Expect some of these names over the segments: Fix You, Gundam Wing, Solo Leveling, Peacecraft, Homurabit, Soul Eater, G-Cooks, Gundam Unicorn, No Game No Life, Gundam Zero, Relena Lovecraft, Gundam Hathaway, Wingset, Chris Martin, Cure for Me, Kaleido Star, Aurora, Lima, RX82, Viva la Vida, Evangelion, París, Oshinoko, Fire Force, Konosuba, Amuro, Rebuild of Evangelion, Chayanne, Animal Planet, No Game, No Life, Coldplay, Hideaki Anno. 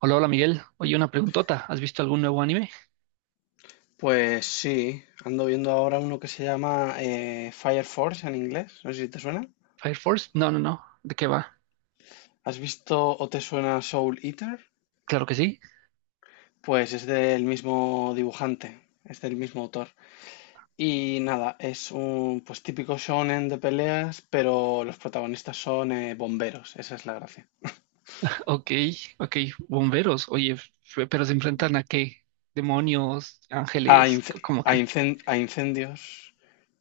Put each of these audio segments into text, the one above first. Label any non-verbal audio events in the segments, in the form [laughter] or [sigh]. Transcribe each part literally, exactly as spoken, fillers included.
Hola, hola Miguel. Oye, una preguntota. ¿Has visto algún nuevo anime? Pues sí, ando viendo ahora uno que se llama eh, Fire Force en inglés, no sé si te suena. ¿Fire Force? No, no, no. ¿De qué va? ¿Has visto o te suena Soul Eater? Claro que sí. Pues es del mismo dibujante, es del mismo autor. Y nada, es un pues típico shonen de peleas, pero los protagonistas son eh, bomberos, esa es la gracia. [laughs] Ok, ok. Bomberos. Oye, f- pero ¿se enfrentan a qué? Demonios, A, ángeles, c- inc- ¿cómo a que? incen- a incendios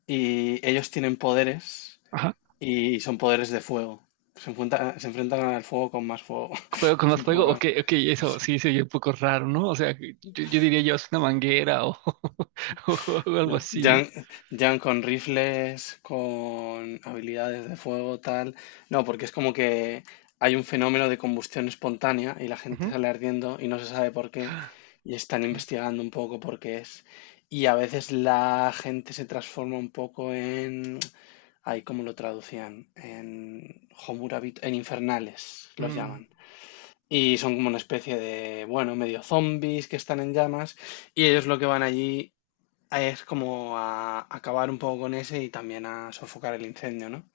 y ellos tienen poderes Ajá. y son poderes de fuego. Se enfrenta- se enfrentan al fuego con más fuego. ¿Fuego [laughs] con Es más un poco fuego? raro. Ok, ok, eso sí se oye un poco raro, ¿no? O sea, yo, yo diría yo es una manguera o, [laughs] o algo No, así, Jan, ¿no? Jan con rifles, con habilidades de fuego, tal. No, porque es como que hay un fenómeno de combustión espontánea y la gente Ujú. sale ardiendo y no se sabe por qué y están Ok. investigando un poco por qué es. Y a veces la gente se transforma un poco en... Ay, ¿cómo lo traducían? En Homurabit, en infernales los Mm, llaman. Y son como una especie de, bueno, medio zombies que están en llamas. Y ellos lo que van allí es como a acabar un poco con ese y también a sofocar el incendio, ¿no?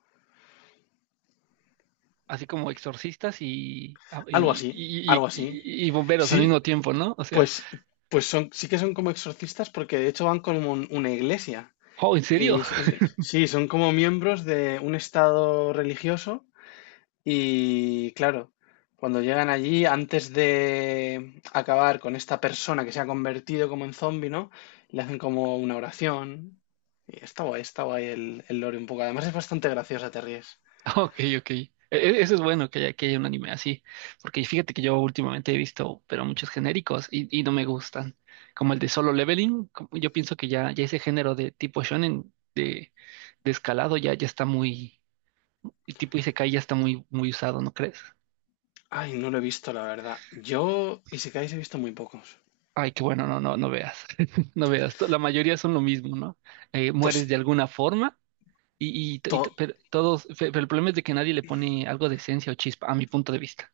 Así como exorcistas y, ah, Algo y, así, y, algo y- así. y- y bomberos al Sí, mismo tiempo, ¿no? O sea, pues, pues son, sí que son como exorcistas porque de hecho van como un- una iglesia. oh, ¿en serio? Y s- s- sí, son como miembros de un estado religioso y claro, cuando llegan allí, antes de acabar con esta persona que se ha convertido como en zombie, ¿no? Le hacen como una oración. Y está guay, está guay el, el lore un poco. Además es bastante graciosa, te ríes. [laughs] Ok, ok. E- e- Eso es bueno que haya, que haya un anime así, porque fíjate que yo últimamente he visto, pero muchos genéricos y, y no me gustan, como el de Solo Leveling, como- yo pienso que ya, ya ese género de tipo shonen de, de escalado ya, ya está muy, el tipo Isekai ya está muy, muy usado, ¿no crees? Ay, no lo he visto, la verdad. Yo, Isekais he visto muy pocos. Ay, qué bueno, no, no, no veas, [laughs] no veas, to- la mayoría son lo mismo, ¿no? Eh, mueres Pues de alguna forma. y, y, to- y to- to- pero todos, fe- Pero el problema es de que nadie le pone algo de esencia o chispa, a mi punto de vista.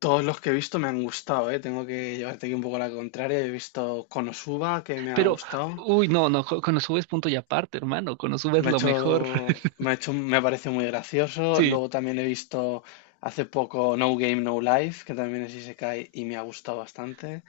todos los que he visto me han gustado, ¿eh? Tengo que llevarte aquí un poco la contraria. He visto Konosuba, que me ha Pero, gustado. uy, no, no, co- con Konosuba es punto y aparte, hermano. Konosuba es Me ha lo mejor. hecho, [laughs] me ha hecho, me parece muy gracioso. Sí, Luego también he visto hace poco No Game, No Life, que también es Isekai y me ha gustado bastante.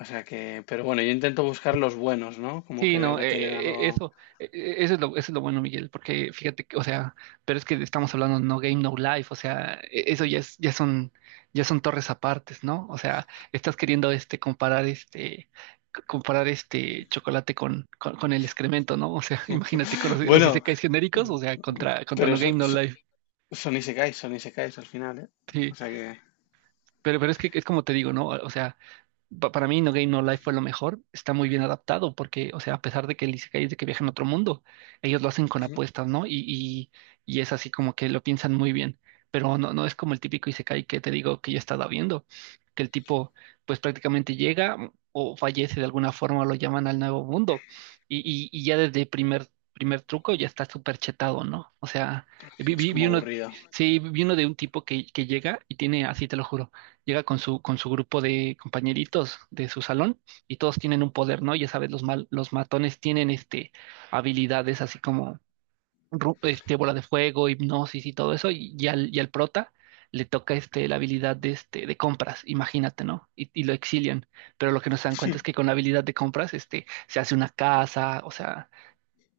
O sea que, pero bueno, yo intento buscar los buenos, ¿no? Como sí, que veo no, que eh, tienen eh, eh, algo. eso, eh, eh, eso es lo, eso es lo bueno, Miguel, porque fíjate que, o sea, pero es que estamos hablando No Game, No Life, o sea, eh, eso ya es, ya son, ya son torres apartes, ¿no? O sea, estás queriendo este comparar este c- comparar este chocolate con, con, con el excremento, ¿no? O sea, [laughs] imagínate con los, [laughs] los Bueno, isekais genéricos, o sea, contra, contra pero No Game, so- No so- Life. son Isekais, son Isekais al final, ¿eh? Sí. O sea que. Pero, pero es que es como te digo, ¿no? O sea, pa- para mí No Game No Life fue lo mejor. Está muy bien adaptado porque, o sea, a pesar de que el Isekai es de que viaja en otro mundo, ellos lo hacen con Ujú. apuestas, ¿no? Y, y, y es así como que lo piensan muy bien. Pero no, no es como el típico Isekai que te digo que yo he estado viendo, que el tipo pues prácticamente llega mm, o fallece de alguna forma, lo llaman al nuevo mundo. Y, y, y ya desde el primer, primer truco ya está súper chetado, ¿no? O sea, vi, Sí, es vi, vi como uno, aburrido, sí, vi uno de un tipo que, que llega y tiene, así te lo juro llega con su, con su grupo de compañeritos de su salón y todos tienen un poder, ¿no? Ya sabes, los mal, los matones tienen este habilidades así como ru- este bola de fuego, hipnosis y todo eso, y, y al, y al prota le toca este la habilidad de este de compras, imagínate, ¿no? Y, y lo exilian. Pero lo que no se dan cuenta es que [laughs] con la habilidad de compras, este, se hace una casa, o sea,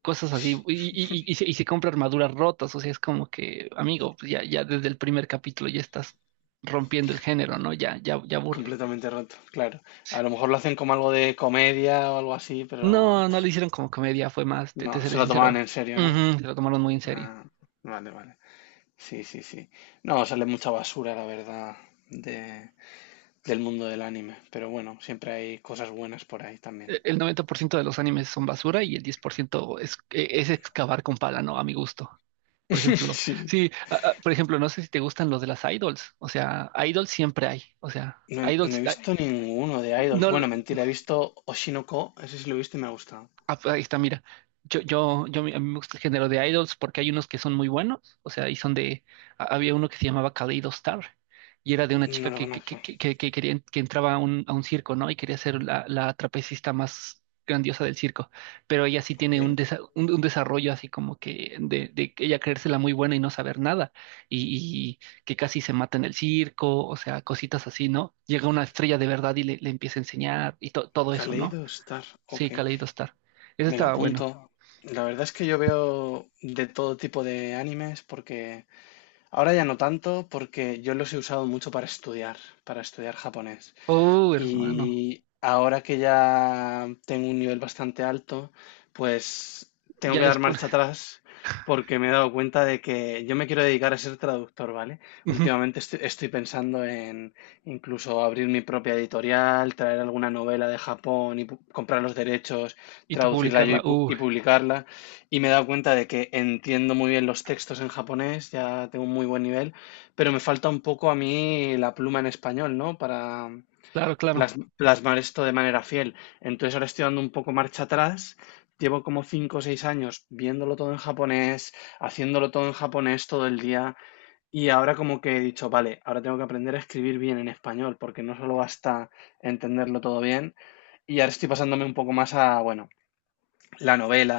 cosas así, y, y, y- y se, y se compra armaduras rotas, o sea, es como que, amigo, pues ya, ya desde el primer capítulo ya estás rompiendo el género, ¿no? Ya, ya, ya aburre. completamente roto, claro. A lo mejor lo hacen como algo de comedia o algo así, pero No, pff, no lo hicieron como comedia, fue más, te, no, te seré se lo tomaban sincero, en serio, ¿no? ujú, se lo tomaron muy en serio. Ah, vale, vale. Sí, sí, sí. No, sale mucha basura, la verdad, de, del mundo del anime, pero bueno, siempre hay cosas buenas por ahí E- también. El noventa por ciento de los animes son basura y el diez por ciento es, e- es excavar con pala, ¿no? A mi gusto. Por ejemplo, [laughs] Sí. sí, a- a- por ejemplo, no sé si te gustan los de las idols, o sea, idols siempre hay, o sea, No he, no idols, he a- visto ninguno de Idols. no, Bueno, mentira, he visto Oshinoko, ese sí lo he visto y me ha gustado. ah, pues ahí está, mira. Yo, yo, yo, me- a mí me gusta el género de idols porque hay unos que son muy buenos, o sea, y son de, ha- había uno que se llamaba Kaleido Star y era de una No chica lo que, que, que, conozco. que, que que quería, que entraba a un, a un circo, ¿no? Y quería ser la, la trapecista más grandiosa del circo, pero ella sí tiene un, ¿Qué? desa- un, un desarrollo así como que de, de ella creérsela muy buena y no saber nada y, y que casi se mata en el circo, o sea, cositas así, ¿no? Llega una estrella de verdad y le, le empieza a enseñar y to- todo eso, ¿no? Kaleido Star, Sí, ok. Kaleidostar. Ese Me la estaba apunto. bueno. La verdad es que yo veo de todo tipo de animes porque ahora ya no tanto porque yo los he usado mucho para estudiar, para estudiar japonés. Uh, hermano. Y ahora que ya tengo un nivel bastante alto, pues tengo Ya que les dar pones. marcha atrás porque me he dado cuenta de que yo me quiero dedicar a ser traductor, ¿vale? [laughs] Ujú. Últimamente estoy, estoy pensando en incluso abrir mi propia editorial, traer alguna novela de Japón y pu- comprar los derechos, Y tú traducirla yo y, publicarla. pu- Uh, y publicarla. Y me he dado cuenta de que entiendo muy bien los textos en japonés, ya tengo un muy buen nivel, pero me falta un poco a mí la pluma en español, ¿no? Para Claro, claro. plas- plasmar esto de manera fiel. Entonces ahora estoy dando un poco marcha atrás. Llevo como cinco o seis años viéndolo todo en japonés, haciéndolo todo en japonés todo el día y ahora como que he dicho, vale, ahora tengo que aprender a escribir bien en español porque no solo basta entenderlo todo bien y ahora estoy pasándome un poco más a, bueno, la novela,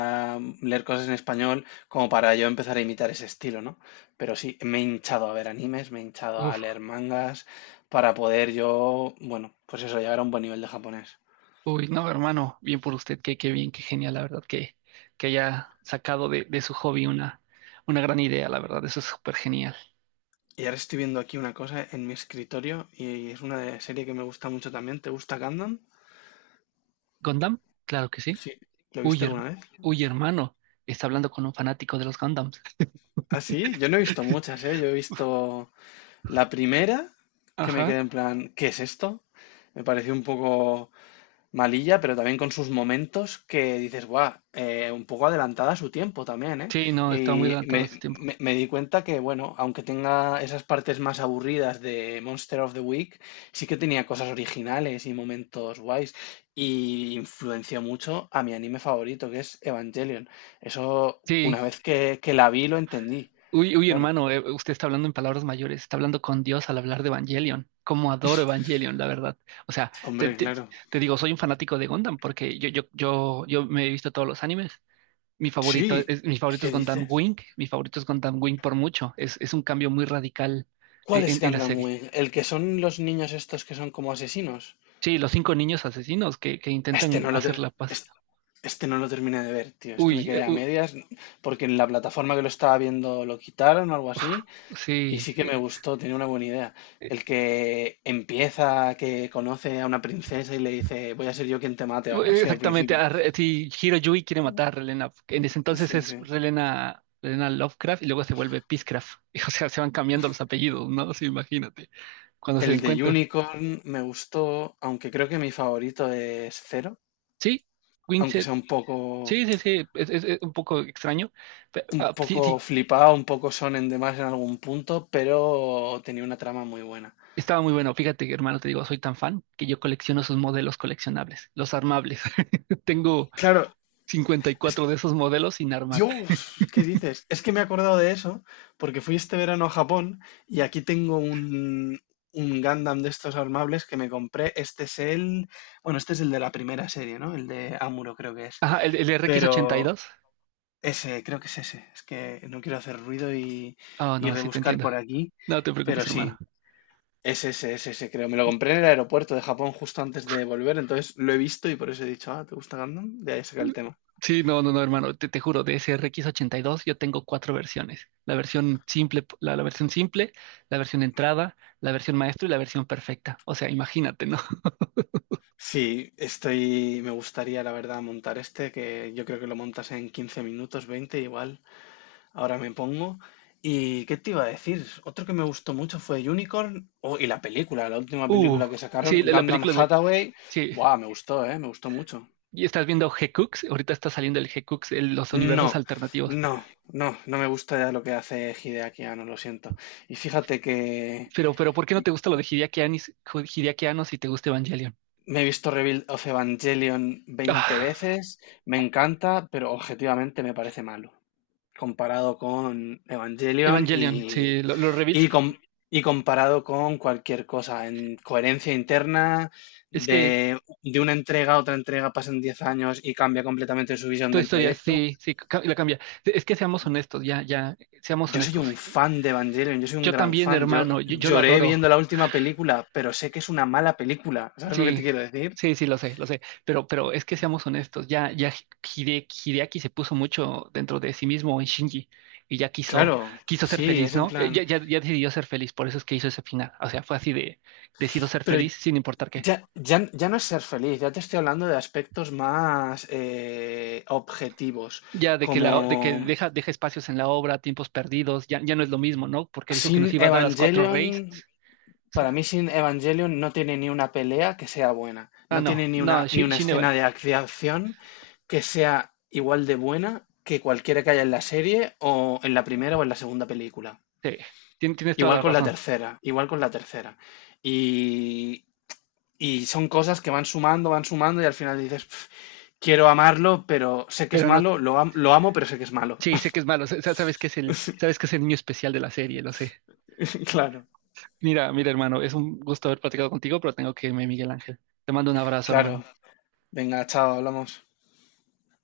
leer cosas en español, como para yo empezar a imitar ese estilo, ¿no? Pero sí, me he hinchado a ver animes, me he hinchado a Uf, leer mangas, para poder yo, bueno, pues eso, llegar a un buen nivel de japonés. uy, no, hermano. Bien por usted. Qué, qué bien, qué genial, la verdad, que, que haya sacado de, de su hobby una, una gran idea, la verdad. Eso es súper genial. Y ahora estoy viendo aquí una cosa en mi escritorio y es una de- serie que me gusta mucho también. ¿Te gusta Gundam? ¿Gundam? Claro que sí. Sí. ¿Lo Uy, viste her- alguna vez? uy, hermano. Está hablando con un fanático de los Gundams. Ah, sí, yo no he visto [laughs] muchas, ¿eh? Yo he visto la primera que me Ajá. quedé en plan, ¿qué es esto? Me pareció un poco malilla, pero también con sus momentos que dices, guau, eh, un poco adelantada a su tiempo también, ¿eh? Sí, no, estaba muy Y adelantado a su me, tiempo. me- me di cuenta que, bueno, aunque tenga esas partes más aburridas de Monster of the Week, sí que tenía cosas originales y momentos guays. Y influenció mucho a mi anime favorito, que es Evangelion. Eso, Sí. una vez que, que la vi, lo entendí. Uy, uy, Claro. hermano, eh, usted está hablando en palabras mayores, está hablando con Dios al hablar de Evangelion. Cómo adoro Evangelion, la verdad. O sea, te, Hombre, te- claro. te digo, soy un fanático de Gundam porque yo, yo, yo, yo me he visto todos los animes. Mi favorito Sí, es, Mi favorito es ¿qué Gundam dices? Wing, mi favorito es Gundam Wing por mucho. Es, es un cambio muy radical en, ¿Cuál en- es en la Gundam serie. Wing? ¿El que son los niños estos que son como asesinos? Sí, los cinco niños asesinos que, que Este intentan no lo, hacer te- la paz. es- este no lo terminé de ver, tío. Este me Uy, eh, quedé a u- medias porque en la plataforma que lo estaba viendo lo quitaron o algo así. Y sí. sí que me gustó, tenía una buena idea. eh, El que empieza, que conoce a una princesa y le dice, voy a ser yo quien te mate o algo así al Exactamente, principio. a Re- si Hiroyui quiere matar a Relena, en ese entonces Sí, es sí. Relena, Relena Lovecraft y luego se vuelve Peacecraft. [laughs] O sea, se van cambiando los apellidos, ¿no? Sí, imagínate, cuando se El den de cuenta. Unicorn me gustó, aunque creo que mi favorito es Zero, Sí, aunque Wingset, sea un poco, sí, sí, sí, es, es- es un poco extraño. Pero, un ah, sí, poco sí, flipado, un poco sonen de más en algún punto, pero tenía una trama muy buena. estaba muy bueno. Fíjate, hermano, te digo, soy tan fan que yo colecciono sus modelos coleccionables, los armables. [laughs] Tengo Claro, cincuenta y cuatro de esos modelos sin armar. Dios, ¿qué dices? Es que me he acordado de eso porque fui este verano a Japón y aquí tengo un, un Gundam de estos armables que me compré. Este es el, bueno, este es el de la primera serie, ¿no? El de Amuro creo que es. Ajá, el, el Pero R X ochenta y dos. ese, creo que es ese. Es que no quiero hacer ruido y, Oh, y no, sí te rebuscar entiendo. por aquí. No te Pero preocupes, hermano. sí, es ese, es ese, creo. Me lo compré en el aeropuerto de Japón justo antes de volver, entonces lo he visto y por eso he dicho, ah, ¿te gusta Gundam? De ahí saca el tema. Sí, no, no, no, hermano, te, te juro, de ese R X ochenta y dos, yo tengo cuatro versiones. La versión simple, la, la versión simple, la versión entrada, la versión maestro y la versión perfecta. O sea, imagínate, ¿no? [laughs] Sí, estoy, me gustaría la verdad montar este, que yo creo que lo montas en quince minutos, veinte igual, ahora me pongo. ¿Y qué te iba a decir? Otro que me gustó mucho fue Unicorn, oh, y la película, la última Uh, película que sí, sacaron, la, la Gundam película de... Hathaway, Sí, buah, me gustó, eh, me gustó mucho. y estás viendo G-Cooks, ahorita está saliendo el G-Cooks, el- los universos No, alternativos. no, no, no me gusta ya lo que hace Hideaki Anno, lo siento. Y fíjate que Pero, pero, ¿por qué no te gusta lo de Hideaki Annis- Hideaki Anno si te gusta Evangelion? me he visto Rebuild of Evangelion veinte Ah, veces, me encanta, pero objetivamente me parece malo. Comparado con Evangelion Evangelion, y, sí, lo- los reveals, y, com- y comparado con cualquier cosa en coherencia interna, es que... de, de una entrega a otra entrega pasan diez años y cambia completamente su visión Toda del historia, proyecto. sí, sí, ca- la cambia. Es que seamos honestos, ya, ya, seamos Yo soy honestos. un fan de Evangelion, yo soy un Yo gran también, fan. Yo hermano, yo, yo lo lloré adoro. viendo la última película, pero sé que es una mala película. ¿Sabes lo que te Sí, quiero decir? sí, sí, lo sé, lo sé. Pero, pero es que seamos honestos, ya, ya. Hide- Hideaki se puso mucho dentro de sí mismo en Shinji y ya quiso, Claro, quiso ser sí, feliz, es en ¿no? Eh, Ya, plan. ya, ya decidió ser feliz, por eso es que hizo ese final. O sea, fue así de, decido ser Pero feliz sin importar qué. ya, ya, ya no es ser feliz, ya te estoy hablando de aspectos más eh, objetivos, Ya de que la, de que como deja, deja espacios en la obra, tiempos perdidos, ya, ya no es lo mismo, ¿no? Porque dijo que sin nos iba a dar las cuatro Evangelion, reyes. O para sea, mí sin Evangelion no tiene ni una pelea que sea buena, ah, no no, tiene ni una, no, ni Shi- una Shin, escena Eva- de ac- de acción que sea igual de buena que cualquiera que haya en la serie o en la primera o en la segunda película. sí, tien- tienes toda Igual la con la razón. tercera, igual con la tercera. Y, y son cosas que van sumando, van sumando y al final dices... quiero amarlo, pero sé que es Pero no. malo, lo, am- lo amo, pero sé que es malo. Sí, sé que es malo, sa- sa- sabes que es el, sabes que es el niño especial de la serie, lo sé. [laughs] Claro, Mira, mira, hermano, es un gusto haber platicado contigo, pero tengo que irme, Miguel Ángel. Te mando un abrazo, hermano. claro. Venga, chao, hablamos.